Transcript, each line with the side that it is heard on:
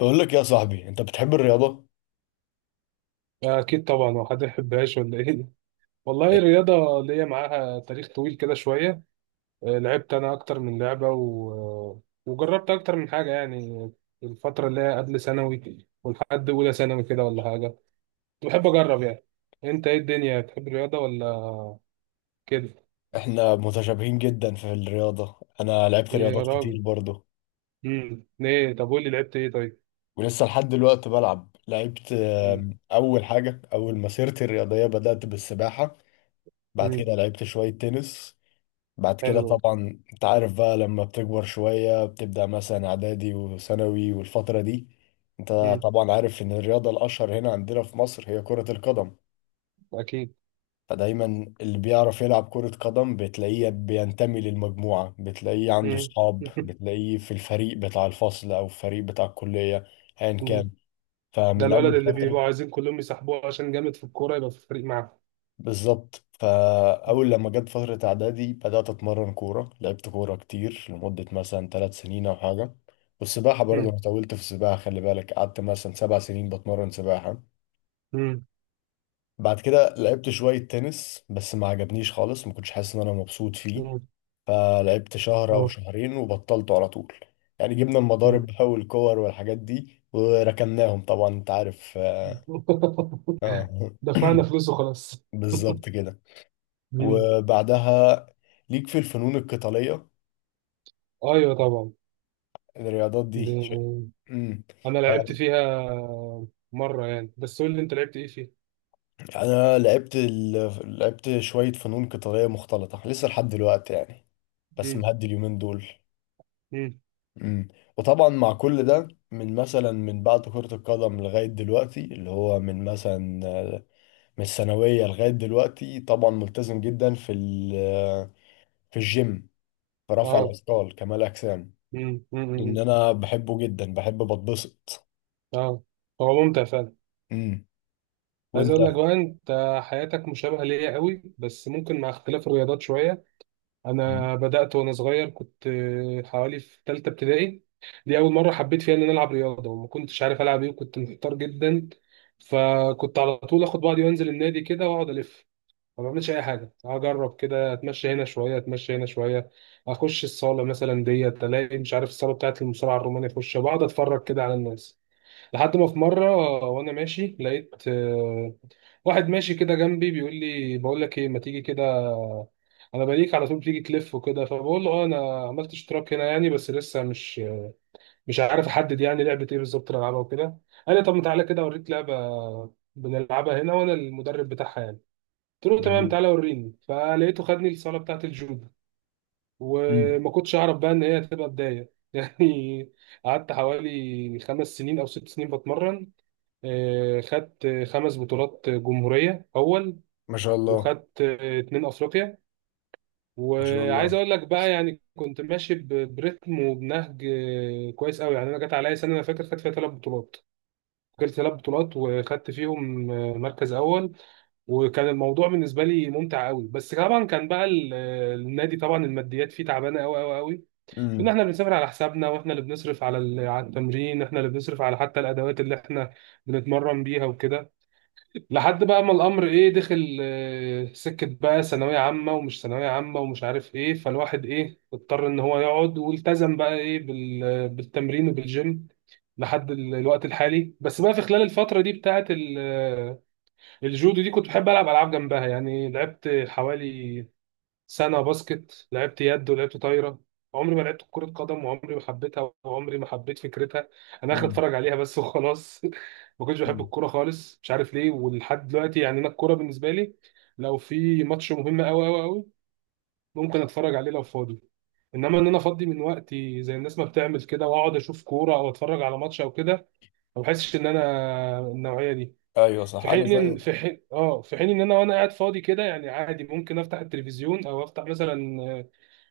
left: بقول لك يا صاحبي، انت بتحب الرياضة؟
right: أكيد طبعا، وحد يحبهاش ولا إيه؟ والله الرياضة ليا معاها تاريخ طويل كده شوية. لعبت أنا أكتر من لعبة وجربت أكتر من حاجة يعني. الفترة اللي هي قبل ثانوي ولحد أولى ثانوي كده ولا حاجة، كنت بحب أجرب يعني. أنت إيه الدنيا، بتحب الرياضة ولا كده؟
left: احنا متشابهين جدا في الرياضة. انا لعبت
right: يا
left: رياضات
right: راجل.
left: كتير برضه
right: إيه؟ طب قول لي لعبت إيه طيب؟
left: ولسه لحد دلوقتي بلعب. لعبت
right: امم.
left: اول حاجة، اول مسيرتي الرياضية بدأت بالسباحة. بعد
right: امم.
left: كده لعبت شوية تنس. بعد كده
right: حلو.
left: طبعا انت عارف بقى، لما بتكبر شوية بتبدأ مثلا اعدادي وثانوي والفترة دي. انت
right: امم.
left: طبعا عارف ان الرياضة الاشهر هنا عندنا في مصر هي كرة القدم.
right: أكيد.
left: فدايما اللي بيعرف يلعب كرة قدم بتلاقيه بينتمي للمجموعة، بتلاقيه عنده
right: امم.
left: صحاب، بتلاقيه في الفريق بتاع الفصل أو الفريق بتاع الكلية، أيا كان.
right: ده
left: فمن
right: الولد
left: أول
right: اللي
left: فترة
right: بيبقوا عايزين كلهم يسحبوه عشان جامد في الكورة يبقى في الفريق
left: بالظبط،
right: معاهم.
left: فأول لما جت فترة إعدادي بدأت أتمرن كورة. لعبت كورة كتير لمدة مثلا 3 سنين أو حاجة. والسباحة برضه أنا طولت في السباحة، خلي بالك قعدت مثلا 7 سنين بتمرن سباحة.
right: مم.
left: بعد كده لعبت شوية تنس بس ما عجبنيش خالص، ما كنتش حاسس إن أنا مبسوط فيه.
right: مم.
left: فلعبت شهر او
right: مم.
left: شهرين وبطلته على طول. يعني جبنا
right: مم.
left: المضارب بقى والكور والحاجات دي وركناهم، طبعا انت عارف، اه.
right: دفعنا فلوس وخلاص.
left: بالظبط كده.
right: مم.
left: وبعدها ليك في الفنون القتالية،
right: ايوه طبعا.
left: الرياضات دي شيء.
right: ب-
left: امم
right: انا لعبت فيها مره يعني، بس قول لي انت لعبت ايه فيها؟
left: انا لعبت لعبت شوية فنون قتالية مختلطة لسه لحد دلوقتي يعني، بس
right: مم.
left: مهدي اليومين دول.
right: مم.
left: امم وطبعا مع كل ده، من مثلا من بعد كرة القدم لغاية دلوقتي، اللي هو من مثلا من الثانوية لغاية دلوقتي، طبعا ملتزم جدا في في الجيم، في رفع
right: اه.
left: الأثقال، كمال أجسام.
right: مم. مم.
left: لأن
right: مم.
left: أنا بحبه جدا، بحب بتبسط.
right: اه. هو ممتع فعلا.
left: امم
right: عايز
left: وأنت؟
right: اقول لك بقى، انت حياتك مشابهه ليا قوي بس ممكن مع اختلاف الرياضات شويه.
left: مم.
right: انا بدات وانا صغير، كنت حوالي في ثالثه ابتدائي. دي اول مره حبيت فيها ان انا العب رياضه، وما كنتش عارف العب ايه، وكنت محتار جدا. فكنت على طول اخد بعضي وانزل النادي كده واقعد الف، ما بعملش اي حاجه، اجرب كده، اتمشى هنا شويه اتمشى هنا شويه. اخش الصاله مثلا ديت الاقي مش عارف الصاله بتاعت المصارعه الرومانيه، اخش بقعد اتفرج كده على الناس. لحد ما في مرة وأنا ماشي لقيت واحد ماشي كده جنبي بيقول لي، بقول لك إيه؟ ما تيجي كده، أنا بليك على طول بتيجي تلف وكده. فبقول له أه أنا عملت اشتراك هنا يعني، بس لسه مش عارف أحدد يعني لعبة إيه بالظبط اللي ألعبها وكده. قال لي طب ما تعالى كده أوريك لعبة بنلعبها هنا وأنا المدرب بتاعها يعني. قلت له تمام
left: جميل.
right: تعالى وريني، فلقيته خدني الصالة بتاعة الجودو.
left: مم.
right: وما كنتش أعرف بقى إن هي هتبقى بداية يعني. قعدت حوالي خمس سنين أو ست سنين بتمرن، خدت خمس بطولات جمهورية أول،
left: ما شاء الله.
right: وخدت اتنين أفريقيا.
left: ما شاء
right: وعايز
left: الله.
right: أقول لك بقى يعني كنت ماشي برتم وبنهج كويس أوي يعني. أنا جت عليا سنة أنا فاكر خدت فيها ثلاث بطولات، فاكر ثلاث بطولات، وخدت فيهم مركز أول. وكان الموضوع بالنسبه لي ممتع قوي، بس طبعا كان بقى النادي، طبعا الماديات فيه تعبانه قوي قوي قوي. ان
left: امم.
right: احنا بنسافر على حسابنا، واحنا اللي بنصرف على على التمرين، احنا اللي بنصرف على حتى الادوات اللي احنا بنتمرن بيها وكده. لحد بقى ما الامر ايه دخل سكه بقى ثانويه عامه ومش ثانويه عامه ومش عارف ايه، فالواحد ايه اضطر ان هو يقعد والتزم بقى ايه بالتمرين وبالجيم لحد الوقت الحالي. بس بقى في خلال الفتره دي بتاعه الجودو دي كنت بحب العب العاب جنبها يعني، لعبت حوالي سنة باسكت، لعبت يد ولعبت طايرة. عمري ما لعبت كرة قدم، وعمري ما حبيتها، وعمري ما حبيت فكرتها. أنا آخر
left: امم.
right: أتفرج عليها بس وخلاص ما كنتش بحب الكورة خالص، مش عارف ليه، ولحد دلوقتي يعني أنا الكورة بالنسبة لي لو في ماتش مهم أوي أوي أوي ممكن أتفرج عليه لو فاضي. إنما إن أنا أفضي من وقتي زي الناس ما بتعمل كده وأقعد أشوف كورة أو أتفرج على ماتش أو كده، ما بحسش إن أنا النوعية دي.
left: أيوه صح،
right: في
left: أنا
right: حين إن-
left: زيك.
right: في حين اه في حين ان انا وانا قاعد فاضي كده يعني عادي ممكن افتح التلفزيون او افتح مثلا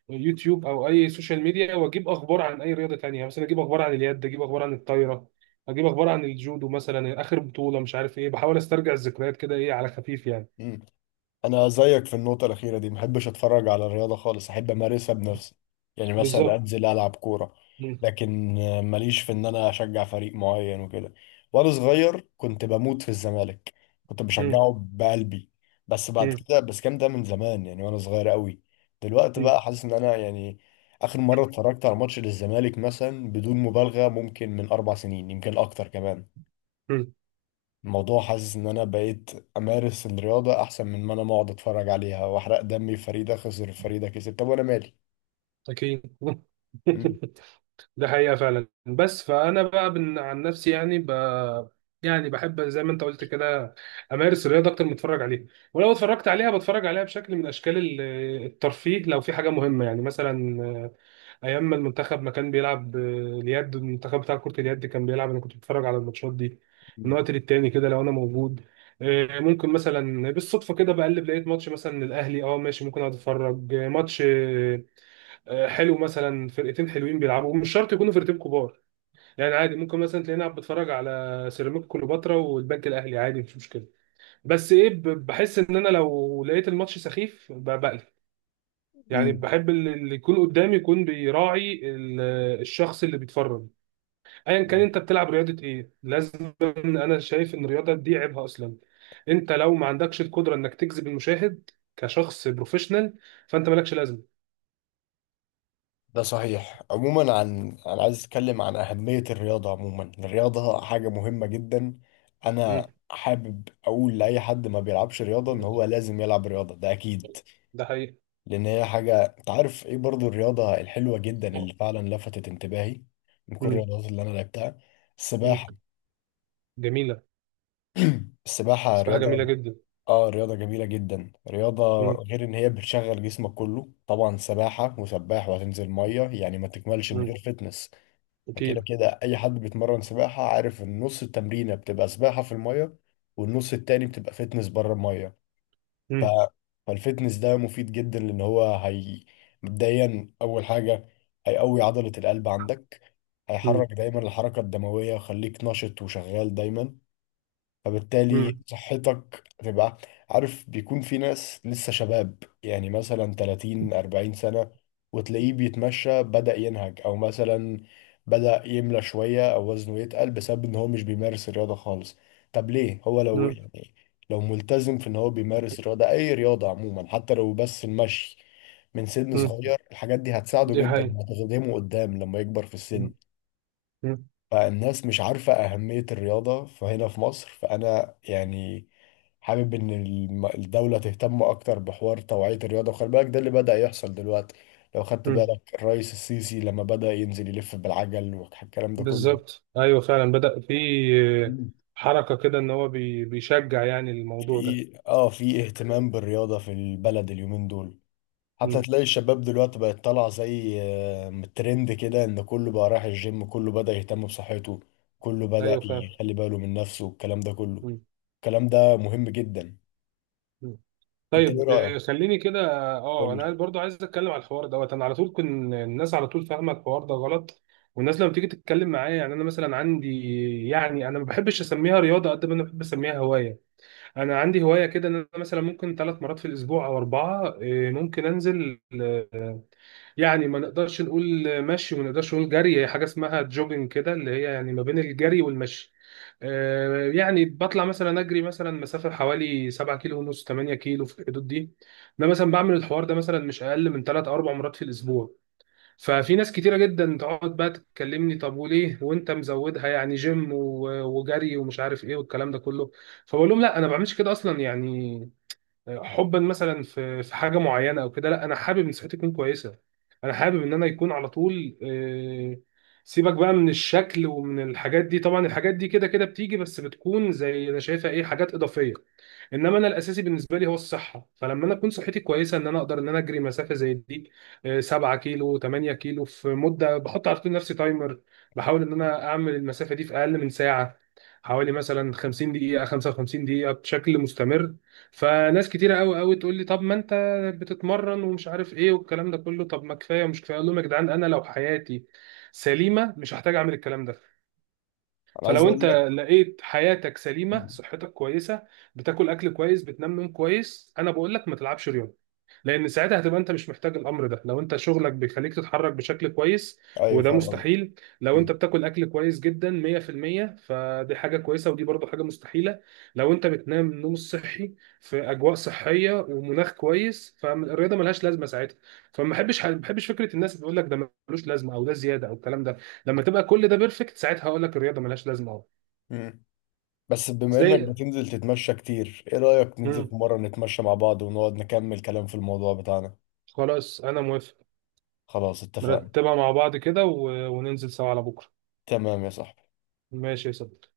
right: يوتيوب او اي سوشيال ميديا واجيب اخبار عن اي رياضه تانية، مثلا اجيب اخبار عن اليد، اجيب اخبار عن الطايره، اجيب اخبار عن الجودو، مثلا اخر بطوله مش عارف ايه، بحاول استرجع الذكريات كده ايه على خفيف يعني.
left: مم. انا زيك في النقطه الاخيره دي، محبش اتفرج على الرياضه خالص، احب امارسها بنفسي. يعني مثلا
right: بالظبط.
left: انزل العب كوره.
right: مم.
left: لكن ماليش في ان انا اشجع فريق معين وكده. وانا صغير كنت بموت في الزمالك، كنت
right: مم.
left: بشجعه بقلبي. بس بعد
right: مم.
left: كده، بس كام ده، من زمان يعني وانا صغير قوي. دلوقتي
right: مم.
left: بقى حاسس ان انا يعني، اخر مره اتفرجت على ماتش للزمالك مثلا، بدون مبالغه ممكن من 4 سنين، يمكن اكتر كمان.
right: مم.
left: الموضوع، حاسس ان انا بقيت امارس الرياضة احسن من ما انا اقعد اتفرج عليها واحرق دمي. فريدة خسر، فريدة كسب، طب وانا مالي؟
right: اكيد
left: مم.
right: ده حقيقه فعلا، بس فانا بقى عن نفسي يعني يعني بحب زي ما انت قلت كده، امارس الرياضه اكتر ما اتفرج عليها. ولو اتفرجت عليها بتفرج عليها بشكل من اشكال الترفيه لو في حاجه مهمه يعني، مثلا ايام ما المنتخب ما كان بيلعب اليد، المنتخب بتاع كرة اليد كان بيلعب انا كنت بتفرج على الماتشات دي من
left: مم.
right: وقت للتاني كده لو انا موجود. ممكن مثلا بالصدفة كده بقلب لقيت ماتش مثلا الاهلي اه ماشي، ممكن اقعد اتفرج ماتش حلو، مثلا فرقتين حلوين بيلعبوا مش شرط يكونوا فرقتين كبار يعني، عادي ممكن مثلا تلاقيني قاعد بتفرج على سيراميكا كليوباترا والبنك الاهلي عادي مش مشكلة. بس ايه بحس ان انا لو لقيت الماتش سخيف بقلب، يعني
left: مم.
right: بحب اللي يكون قدامي يكون بيراعي الشخص اللي بيتفرج، ايا كان انت بتلعب رياضه ايه لازم. انا شايف ان الرياضه دي عيبها اصلا انت لو ما عندكش القدره انك تجذب المشاهد كشخص بروفيشنال فانت مالكش لازمه.
left: ده صحيح. عموما، عن انا عايز اتكلم عن اهمية الرياضة عموما. الرياضة حاجة مهمة جدا. انا
right: مم.
left: حابب اقول لاي حد ما بيلعبش رياضة ان هو لازم يلعب رياضة، ده اكيد.
right: ده حقيقي.
left: لان هي حاجة، انت عارف ايه برضو الرياضة الحلوة جدا اللي فعلا لفتت انتباهي من كل
right: مم.
left: الرياضات اللي انا لعبتها؟
right: مم.
left: السباحة.
right: جميله.
left: السباحة
right: سباحه
left: رياضة.
right: جميله جدا.
left: اه، رياضة جميلة جدا، رياضة
right: مم.
left: غير ان هي بتشغل جسمك كله. طبعا سباحة وسباح وهتنزل مية، يعني ما تكملش من
right: مم.
left: غير فتنس. فكده
right: اكيد.
left: كده اي حد بيتمرن سباحة عارف ان نص التمرينة بتبقى سباحة في المية والنص التاني بتبقى فتنس بره المية. ف...
right: مم.
left: فالفتنس ده مفيد جدا، لان هو هي مبدئيا اول حاجة هيقوي عضلة القلب عندك،
right: مم.
left: هيحرك دايما الحركة الدموية وخليك نشط وشغال دايما، فبالتالي
right: مم.
left: صحتك تبقى، عارف، بيكون في ناس لسه شباب يعني مثلا 30 40 سنة وتلاقيه بيتمشى بدأ ينهج، او مثلا بدأ يملى شوية او وزنه يتقل بسبب ان هو مش بيمارس الرياضة خالص. طب ليه؟ هو لو
right: مم.
left: يعني لو ملتزم في ان هو بيمارس رياضة، اي رياضة عموما، حتى لو بس المشي من سن
right: مم.
left: صغير، الحاجات دي هتساعده
right: دي
left: جدا
right: حقيقه.
left: وهتخدمه قدام لما يكبر في السن.
right: مم.
left: فالناس مش عارفة أهمية الرياضة فهنا في مصر، فأنا يعني حابب إن الدولة تهتم أكتر بحوار توعية الرياضة. وخلي بالك ده اللي بدأ يحصل دلوقتي، لو خدت
right: مم.
left: بالك الرئيس السيسي لما بدأ ينزل يلف بالعجل والكلام ده كله.
right: بالظبط ايوه فعلا بدأ في
left: مم.
right: حركه كده ان هو بيشجع يعني الموضوع ده.
left: في في اهتمام بالرياضة في البلد اليومين دول، حتى
right: مم.
left: تلاقي الشباب دلوقتي بقت طالعة زي ترند كده، ان كله بقى رايح الجيم، كله بدأ يهتم بصحته، كله بدأ
right: ايوه فعلا.
left: يخلي باله من نفسه والكلام ده كله.
right: مم.
left: الكلام ده مهم جدا.
right: مم.
left: انت ايه
right: طيب
left: رأيك؟
right: خليني كده.
left: قول
right: اه، انا
left: لي.
right: برضو عايز اتكلم على الحوار دوت، انا على طول كن الناس على طول فاهمه الحوار ده غلط. والناس لما تيجي تتكلم معايا، يعني انا مثلا عندي، يعني انا ما بحبش اسميها رياضه قد ما انا بحب اسميها هوايه. انا عندي هوايه كده، ان انا مثلا ممكن ثلاث مرات في الاسبوع او اربعه، ممكن انزل يعني، ما نقدرش نقول مشي وما نقدرش نقول جري، هي حاجه اسمها جوجنج كده اللي هي يعني ما بين الجري والمشي. يعني بطلع مثلا اجري مثلا مسافه حوالي 7 كيلو ونص 8 كيلو في الحدود دي. انا مثلا بعمل الحوار ده مثلا مش اقل من 3 او 4 مرات في الاسبوع، ففي ناس كتيره جدا تقعد بقى تكلمني، طب وليه وانت مزودها يعني جيم وجري ومش عارف ايه والكلام ده كله. فبقول لهم لا انا ما بعملش كده اصلا يعني حبا مثلا في حاجه معينه او كده، لا انا حابب ان صحتي تكون كويسه. انا حابب ان انا يكون على طول، سيبك بقى من الشكل ومن الحاجات دي، طبعا الحاجات دي كده كده بتيجي بس بتكون زي انا شايفها ايه حاجات اضافيه، انما انا الاساسي بالنسبه لي هو الصحه. فلما انا اكون صحتي كويسه ان انا اقدر ان انا اجري مسافه زي دي، 7 كيلو 8 كيلو في مده بحط على طول نفسي تايمر، بحاول ان انا اعمل المسافه دي في اقل من ساعه، حوالي مثلا 50 دقيقه 55 دقيقه بشكل مستمر. فناس كتيره قوي قوي تقول لي، طب ما انت بتتمرن ومش عارف ايه والكلام ده كله، طب ما كفايه ومش كفايه، اقول لهم يا جدعان انا لو حياتي سليمه مش هحتاج اعمل الكلام ده.
left: انا عايز
right: فلو انت
left: اقول لك.
right: لقيت حياتك سليمه،
left: مم.
right: صحتك كويسه، بتاكل اكل كويس، بتنام نوم كويس، انا بقول لك ما تلعبش رياضه، لان ساعتها هتبقى انت مش محتاج الامر ده لو انت شغلك بيخليك تتحرك بشكل كويس،
left: ايوه
right: وده
left: فاهم قصدك.
right: مستحيل. لو انت
left: مم.
right: بتاكل اكل كويس جدا 100% فدي حاجه كويسه ودي برضو حاجه مستحيله، لو انت بتنام نوم صحي في اجواء صحيه ومناخ كويس، فالرياضه ملهاش لازمه ساعتها. فما بحبش ما بحبش فكره الناس اللي بتقول لك ده ملوش لازمه او ده زياده او الكلام ده، لما تبقى كل ده بيرفكت ساعتها هقول لك الرياضه ملهاش لازمه اهو.
left: مم. بس بما انك
right: زي.
left: بتنزل تتمشى كتير، ايه رأيك ننزل
right: مم.
left: في مرة نتمشى مع بعض ونقعد نكمل كلام في الموضوع بتاعنا؟
right: خلاص انا موافق.
left: خلاص اتفقنا.
right: نرتبها مع بعض كده وننزل سوا على بكره.
left: تمام يا صاحبي.
right: ماشي يا صديقي.